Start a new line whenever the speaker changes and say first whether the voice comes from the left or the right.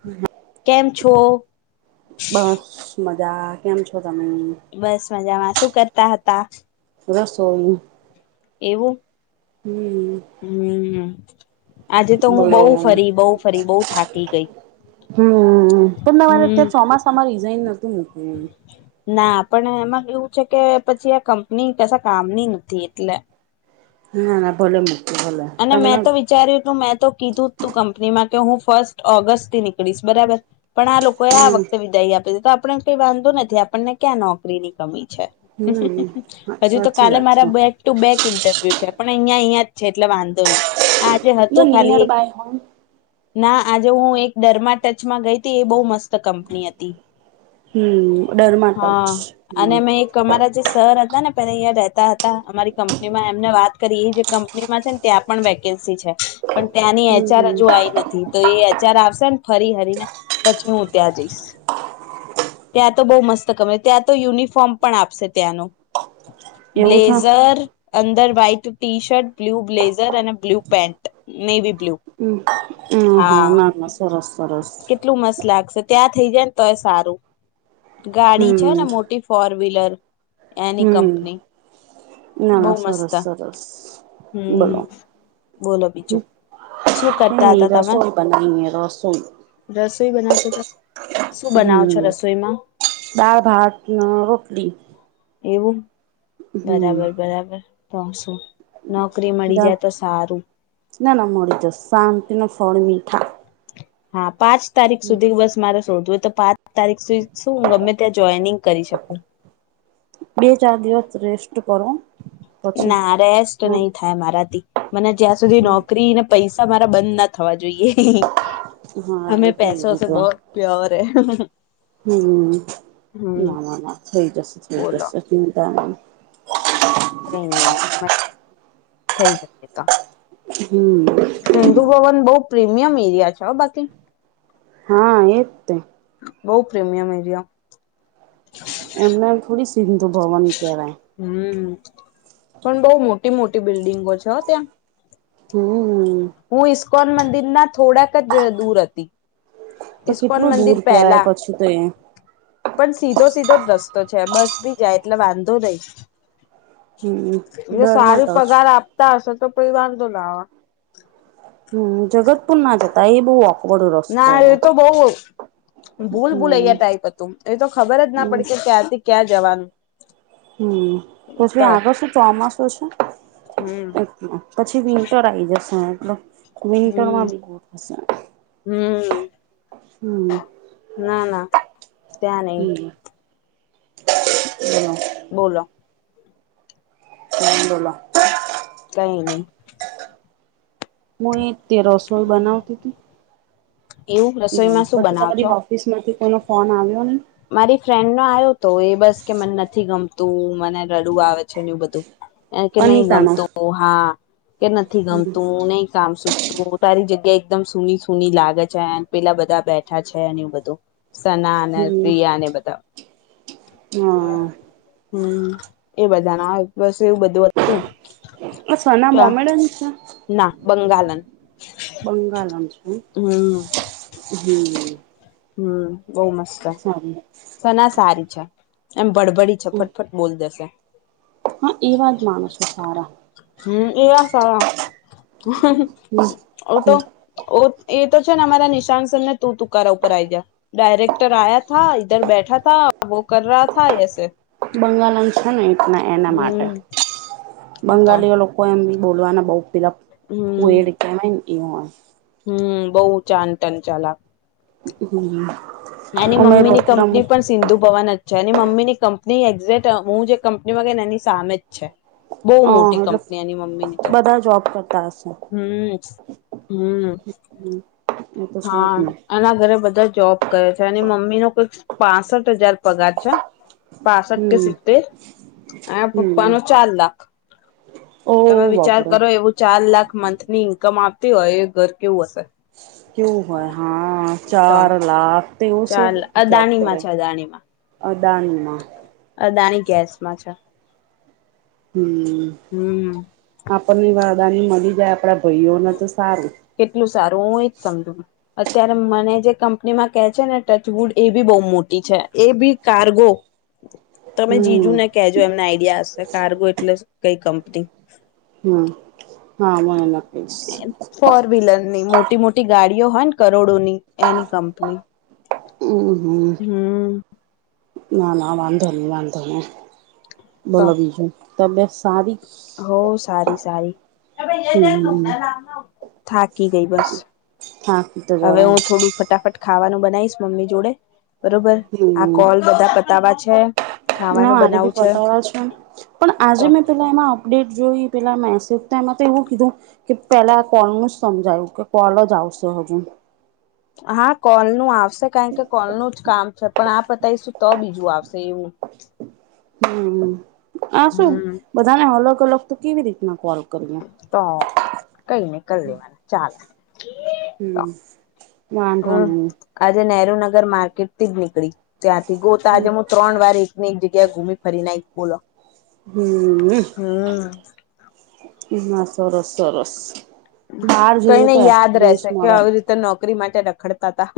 right: હલ
left: કેમ છો
right: બસ મજા. કેમ છો તમે?
left: બસ મજામાં. શું કરતા હતા?
right: રસોઈ
left: એવું
right: હમ્મ
left: હમ આજે તો હું બહુ ફરી બહુ ફરી બહુ થાકી ગઈ.
right: હમ્મ પણ તમારે તે
left: હમ
right: ચોમાસામાં રિઝાઈન નતું મૂકવું.
left: ના પણ એમાં એવું છે કે પછી આ કંપની કશા કામની નથી એટલે
right: ના ના [inaudible]
left: અને મેં
right: તમને
left: તો વિચાર્યું તું મેં તો કીધું જ તું કંપનીમાં કે હું ફર્સ્ટ ઓગસ્ટથી નીકળીશ બરાબર પણ આ લોકોએ આ વખતે વિદાય આપ તો આપડે કઈ વાંધો નથી આપણને ક્યાં નોકરીની કમી. છે.
right: હમ હમ
left: હજુ તો
right: સાચી
left: કાલે
right: વાત છે
left: મારા બેક ટુ બેક ઇન્ટરવ્યુ છે પણ અહંયા અહિયાં જ છે. એટલે વાંધો નહીં. આજે
right: એટલે
left: હતું
right: નિયર
left: ખાલી એક
right: બાય હોમ
left: ના આજે હું એક ડરમાં ટચમાં ગઈતી એ બહુ મસ્ત કંપની હતી.
right: હમ ડરમાટચ
left: હહ અને
right: હમ
left: મેં એક અમારા જે સર હત તા ને પેલા ઈયા રેતા હતા અમારી કંપનીમાં એમને વાત કરી એ જે કંપનીમાં છે ને ત્યાં પણ વેકેન્ સી છે. પણ ત્યાંની એચ આર
right: હમ
left: હજુ આઈ નથી તો એ એચ આર આવશેને ફરી હરીને પછી હું હું ત્યાં જઈશ. ત્યાં તો બહુ મસ્ત ત્યાં તો યુનિફોર્મ પણ આપશે ત્યાંનો
right: એવું છે
left: બ્લેઝર અંદર white T shirt, blue blazer અને બ્લુ પેન્ટ નેવી બ્લુ
right: હમ હ
left: હા
right: ના ના સરસ સરસ
left: કેટલું મસ્ત લાગશે ત્યાં થઈ જાય ને તો એ સારું ગાડી છે ને
right: હમ
left: મોટી ફોરવીલર એની
right: હમ
left: કંપની
right: ના ના
left: બોવ મસ્ત
right: સરસ સરસ
left: હમ
right: બોલો
left: બોલો બીજું શું ક
right: ની રસોઈ બનાવીએ રસોઈ
left: રસોઈ બનાતા હતા શું બનાવો છો
right: હમ
left: રસોઈમાં
right: દાળ ભાત, રોટલી
left: એવું
right: હમ
left: બરાબર બરાબર તો શું નોકરી મળી જાય તો સારું
right: ના ના મળી જ શાંતિ નો ફળમી ઠા.
left: હા પાંચ તારીખ સુધી બસ મારે શોધવુંય તો પાં તારીખ સુધી શું હું ગમે ત્યાં જોઈનિંગ કરી શકું
right: બે ચાર દિવસ રેસ્ટ કરો પછી
left: ના રેસ્ટ નય
right: હા
left: થાય મારાથી મને જ્યાં સુધી નોકરીને પૈસા મારા બંધ ના થવા જોઈએ
right: હા
left: હમે
right: એ તો એવું
left: પૈસોસે
right: જ
left: બહોત પ્યોર હે
right: હમ
left: હમ
right: ના ના ના થઈ જશે થઈ
left: બોલો
right: જશે ચિંતા નય
left: કાઈ નઈ થઈ જશે તો
right: હમ
left: સિંધુ ભવન બોવ પ્રીમિયમ એરિયા છે હ બાકી
right: હા એતે
left: બોવ પ્રીમિયમ એરીયો
right: એમને થોડી સિંધુ ભવન કેવાય
left: હમ પણ બોવ મોટી મોટી બિલ્ડિંગો છે, હ ત્યાં
right: હમ.
left: હું ઈસ્કોન મંદિર ના થોડાક જ દૂર હતી.
right: તો
left: ઈસ્કોન
right: કેટલું
left: મંદિર
right: દૂર
left: પહેલા
right: કેવાય પછી તો એ
left: પણ સીધો સીધો જ રસ્તો છે, બસ ભી જાય એટલે વાંધો નય
right: હમ
left: જો
right: ડરમાં
left: સારું
right: ટચ
left: પગાર આપતા હશે તો પહી વાંધો ના આવે
right: હમ જગતપુર ના જતા એ બોવ ઓ
left: ના એ તો બોવ ભૂલ
right: હમ
left: ભૂલયા ટાઈપ હતું એ તો ખબર જ ના
right: હમ
left: પડી કે ક્યાંથી ક્યાં જવાનું
right: હમ પછી
left: તો
right: આગળ શું ચોમાસું છે.
left: હમ
right: પછી વિન્ટર આ આવી જશે એટલે
left: હમ
right: વિન્ટરમા બી બોવ સારું
left: હમ ના ના
right: હમ
left: ત્યાં નઈ
right: હમ [inaudible]
left: બોલો.
right: તમે બોલો
left: કઈ નહી
right: હું એ તે રસોઈ બનાવતી હતી
left: એવું રસોઈમાં શું
right: પછી
left: બનાવો
right: તમારી
left: છો
right: ઓફિસ માંથી કોઈનો ફોન આવ્યોને
left: મારી ફ્રેન્ડનો આવ્યો તો એ બસ કે મને નથી ગમતું મને રડું આવે છે, ને એ બધું કે નહી
right: અનિતાનો
left: ગમતુ હા કે નથી ગમતું નહી કામ સુ તો તારી જગ્યા એકદમ સૂની સૂની લાગે છે, પેલા બધા બેઠા છે, અને એવું બધું સના અને
right: હમ
left: પ્રિયા ને બધા
right: હા
left: હમ એ બધા ના હોય બસ એવું બધું હતું
right: આ સના
left: ક્યાં
right: મોમેડન છે
left: ના બંગાલન
right: બંગાલન છે
left: હમ
right: હમ
left: હમ બઉુ મસ્ત એ
right: સાર
left: એમ બડબડી છ ફટફટ બોલ દેશે
right: હા એવા જ માનું છો સારા
left: હમ એવા સારા ઓ તો ઓ એ તો છે ને અમારા નિશાાન સરન ને તું તુકારા ઉપર આઈ ગયા ડાયરેક્ટર આયા થ ધર બેઠા થા હન વો કર રહા થા એસે.
right: બંગાલન છે ને એટ એના માટે
left: હમ તો
right: બંગાલીઓ લોકો બોલવાના બઉ પેલા
left: હમ
right: ફોઈડ કેવાય ને એ
left: હમ બઉ ચાન તન ચાલા
right: હમ
left: એની મમ્મીની કંપની પણ સિંધુ ભવન છે. એની મમ્મીની કંપની એક્ઝેક્ટ હું જે કંપની મા ગઈ એની સામે જ છે. બઉ
right: હ
left: મોટી
right: એટલે
left: કંપની એની મમ્મીની તો
right: બધા જોબ કરતા હશે
left: હમ હમ
right: એ તો છે
left: હા,
right: જ ને
left: એના ઘરે બધા જોબ કરે છે. એની મમ્મીનો કઈક પાસઠ હજાર પગાર છે. પાસઠ કે
right: હમ
left: સિત્તેર એના
right: હમ
left: પપ્પાનો ચાર લાખ.
right: ઓ
left: તમે વિચાર
right: બાપડે
left: કરો એવું ચાર લાખ મંથની ઇન્કમ આવતી હોય એ ઘર કેવું હશે. [inaudible]
right: કેવું હોય. હન
left: તો
right: ચાર લાખ તેવું શું જોબ કરે? અદાનીમાં
left: અદાની ગેસમાં છે.
right: હમ.
left: હમ
right: આપડની વાદાની મલી જાય આપડા ભાઈઓને તો સારું
left: કેટલું સારું. હું એજ સમજુ. અત્યારે મને જે કંપનીમાં કે છે ને ટચવુડ એ બી બઉ મોટી છે. એ બી કાર્ગો. તમે જીજુ
right: હમ
left: ને કેજો એમને આઈડિયા હશે. કાર્ગો એટલે કઈ કંપની.
right: હમ, હા. મને ન કઇશ.
left: મોટી-મોટી ગાડીઓ હોય ન કરોડોની એની કંપની.
right: હમ હમ
left: હમ
right: ના, ના, વાંધો ની વાંધો ની. બોલો બીજું તબિયત સારી.
left: હવ સારી સારી.
right: હમ
left: [unintelligible] થાકી ગઈ બસ.
right: થાકી તો
left: હવે
right: જવાય
left: હું થોડું ફટાફટ ખા ખાવાનું બનાઈશ મમ્મી જોડે બરોબર. આ
right: હમ
left: કોલ બધા પતાવા છે.
right: ના
left: ખાવાનું
right: મારે
left: બનાવું
right: બી પતાવા છે. પણ આજે
left: તો
right: મેં પેલા એમાં અપડેટ જોઈ પેલા મેસેજના માં તો એવું કીધું કે પેલા કોલનું જ સમજાયું કે કોલ જ આવ આવશે હજું.
left: હા, કોલનું આવશે કારણ કે કોલનું જ કામ છે. પણ આ પતાઈશું તો બીજું આવશે એવું.
right: હમ, આ શું
left: હમ
right: બધાને અલગ-અલગ તો કેવી રીતના કોલ કરીએ
left: તો કઈ ની કર લેવાનું ચાલ.
right: હમ વાંધો નઈ.
left: દ્રનગર માર્કેટથી જ નીકળી. ત્યાંથી ગો તા આજે મુ ત્રણ વાર એક ને એક જગ્યાએ ઘુમી ફરી ન આઈ. બોલો
right: હમ.
left: હમ
right: ના સરસ સરસ. બહાર
left: કઈ
right: જઈએ તો
left: નઈ યાદ
right: એક્સપિરિયન્સ
left: રહેશે કે
right: મળે
left: આવી રીતે નોક કરી માટે રખડતા તા.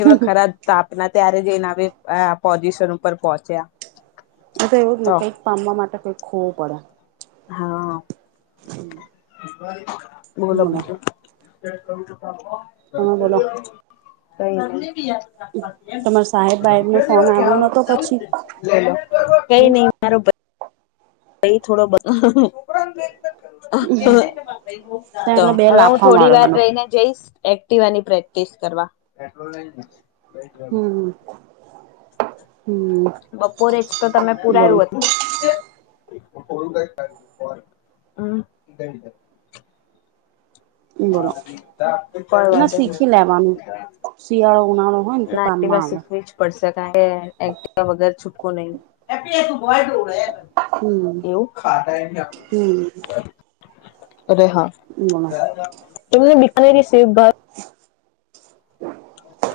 left: એવા ખરા તાપના ત્યારે જ એ નવી અઅ પોઝિશન ઉપર પહોંચ્યા.
right: એ તો એવું જ ને, કંઈક પામવા માટે કંઈક ખોવું પડે.
left: હા.
right: [unintelligible]
left: બોલો, બીજું.
right: તમે બોલો
left: કંઈ નહીં.
right: તમારા સાહેબ બાહેબ નો ફોન આવ્યો નતો પછી
left: બોલો. કંઈ
right: હમ
left: નહીં, મારો ભઈ ભાઈ થોડો બ હ, હ,
right: ત્યાં એનો બે
left: હવે હું
right: લાફા
left: થોડી વાર
right: મારવાનો
left: રહીને જઈશ. એક્ટિવાની પ્રેક્ટિસ કરવા પેટ્રોલ લઈ લીધું.
right: હમ. હમ
left: બપોરે જ તો તમે
right: બોલો
left: પુરાયવુ હતું. [unintelligible]
right: બોલો ના શીખી લેવાનું
left: [unintelligible]
right: શિયાળો ઉનાળો હોય ને તો
left: ના, એક્ટિવા
right: કામમાં આવે
left: શીખવી જ પડશે, કારણ કે વગર છુ નય
right: હમ
left: [unintelligible] એવું ખાતા એના.
right: હમ
left: અરે હા,
right: બોલો
left: તમને બીકાનરી સેવ ભાવે?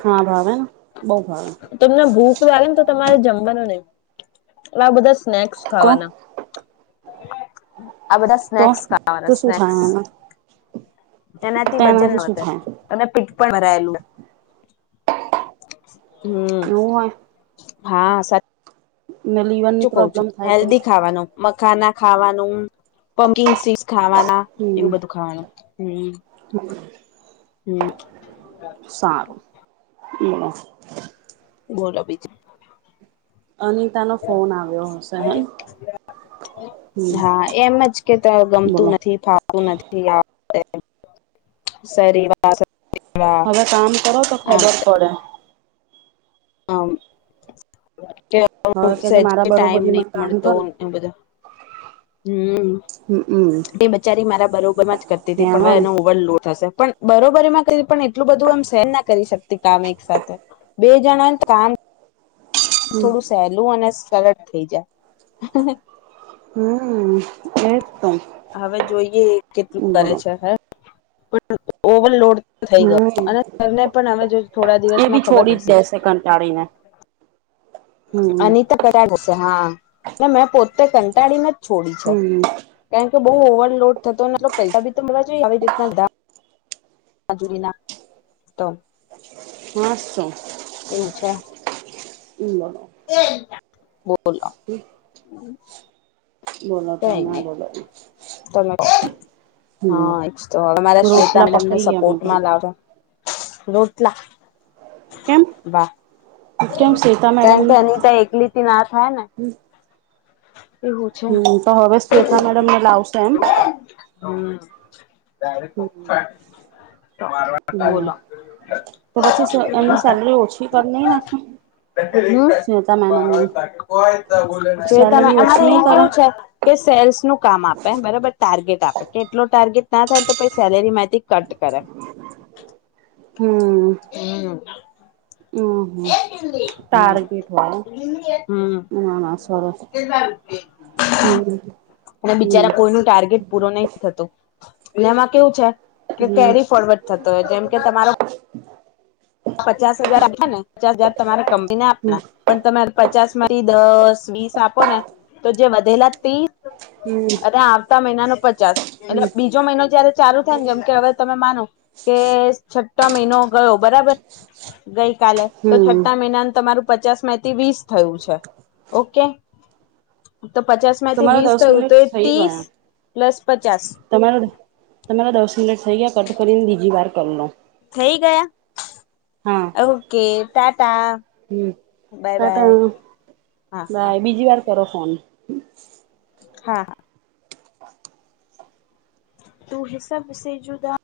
right: હા, ભાવે ને. બહુ ભાવે
left: તમને ભૂખ લાગે ને, તો તમારે જમવાનું નય, આ બધા સ નેક્સ
right: તો
left: ખાવાના. આ બધા
right: તો
left: સ્નેક્સ
right: તો
left: ખાવાના
right: શું થાય
left: સ્નેક્સ.
right: એમાં
left: એનાથી વજન
right: તેનાથી શું
left: વધે
right: થાય
left: અને પીટ પણ ભરાયેલું, હમ.
right: એવું હોય
left: હા, સાચું.
right: ને
left: શું
right: લીવરની
left: કહુ છુ,
right: પ્રોબ્લેમ થાય તો
left: હેલ્દી ખાવાનું મખાના ખાવાનું પમકિંગસિસ ખાવાના,
right: હમ
left: એવું બધું ખાવાનું, હમ. હમ
right: સારું, એ જ.
left: બોલો બીજું.
right: અનિતા નો ફોન આવ્યો હશે ને.
left: હા, એમ જ કે, ત ગમતું
right: બોલો
left: નથી, ફાવતું નથી આ. અ સદીવા.
right: હવે, કામ કરો તો ખબર પડે.
left: હમ. કે અ
right: હવે કે જે
left: સેજ
right: મારા
left: ટાઈમ
right: બરોબરીમાં
left: નહીં
right: કામ
left: મળતો
right: કર
left: બધા હમ,
right: હમમ
left: તે બચારી મારા બરોબર માં જ કરતી હતી, પણ હવે
right: કેવાનું
left: એનો ઓવરલોડ થતો છે, પણ બરોબરી એમાં કરીએ, પણ એટલું બધું એમ સહન ના કરી શકતી. કામ એક સાથે બે જણાય તો હા. થોડું સહેલું અને સરળ થઇ જાય.
right: હમ એજ તો
left: હવે, જોઈએ કેટલું કરે
right: બોલો
left: છે હે. ઓવરલોડ થઈ ગયો,
right: હમ
left: અને તેમને પણ હવે જો થોડા
right: એ બી
left: દિવસમાં ખબર
right: છોડી જ
left: પડશે
right: દેશે કંટાડી ને.
left: અનીત કર્યા હશે. હા, મેં પોતે કંટાળી નથી. છોડી છે.
right: હમ
left: કેમ? બઉુ ઓવરલોડ થતો ને, તો પૈસા ભી તો મળવા જોઈએ, આવી રીતના ધામ આ જુડીના ત.
right: પાસો.
left: છે.
right: ઉમા.
left: [unintelligible] બોલ
right: [inaudible]
left: [inaudible]
right: બોલો
left: કઈ
right: તમે
left: નહી
right: બોલો.
left: તમે.
right: હમ
left: હા, એક્સ તો હવે મારા શ્વેતા
right: રોટલા
left: મેડમને
right: પકાઈએ અમે તો
left: સપોર્ટમાં લાવો રોટલા
right: કેમ
left: બા
right: કેમ શ્વેતા
left: કારણ કે
right: મેડમને
left: અનીતા એકલીથી ના થાય ને એવું છે
right: હમ તો હવે શ્વેતા મેડમને લાવશે એમ
left: હમ [unintelligible]
right: હમ
left: બોલો
right: તો પછી સ એમની સેલરી ઓછી કરી નઈ નાખે
left: [inaudible]
right: સ્નેતા મેડમની સેલરી ઓછી
left: અમારે
right: નઈ
left: અહીં
right: કરે
left: કેવું છે, કે સેલ્સ નું કામ આપે બરોબર ટાર્ગેટ આપે કે એટલો ટાર્ગેટ ના થાય તો પહી સેલેરી માંથી કટ કરે
right: હમ
left: હમ.
right: હમ હમ
left: હમ
right: ટાર્ગેટ હોય
left: હમ.
right: ના ના સરસ હમ
left: અને
right: હમ
left: બિચારા કોઈ નો ટાર્ગેટ પૂરો નહીં થતો નેમાં કેવું છે, કે
right: હમ
left: કેરી ફોરવર્ડ થતો હોય જેમ કે તમારો પચાસ હજાર આપ ને પચાસ હજાર તમારે કંપની ના
right: હમ
left: આપના પણ તમે પચાસ માંથી દસ બીસ આપો ને તો જે વધેલા ત્રીસ
right: હમ
left: અને આવતા મહિનાનો પ પચાસ એટલે
right: હમ
left: બીજો મહિનો જયારે ચાલુ થાય ને જેમ કે હવે તમે માનો કે છ છઠા મહિનો ગયો બરાબર ગઈ કાલે તો
right: હમ
left: છઠ્ઠા મહિનાન તમારું પચાસ માંથી વીસ થયું છે, ઓકે. તો, પચાસ માંથી
right: તમારા
left: વીસ
right: દસ
left: થયું, તો
right: મિનિટ થઈ
left: ત્રીસ
right: ગયા
left: પ્લસ પચાસ.
right: તમારા તમારા દસ મિનિટ થઈ ગયા કટ કરીને બીજી વાર કર લો
left: થઈ ગયા
right: હા
left: ઓકે ટાટા
right: હમ
left: બાય બાય હા
right: [unintelligible]
left: હા
right: બાય બીજી વાર કરો ફોન
left: હા હા. તુ હે સબશે જુદા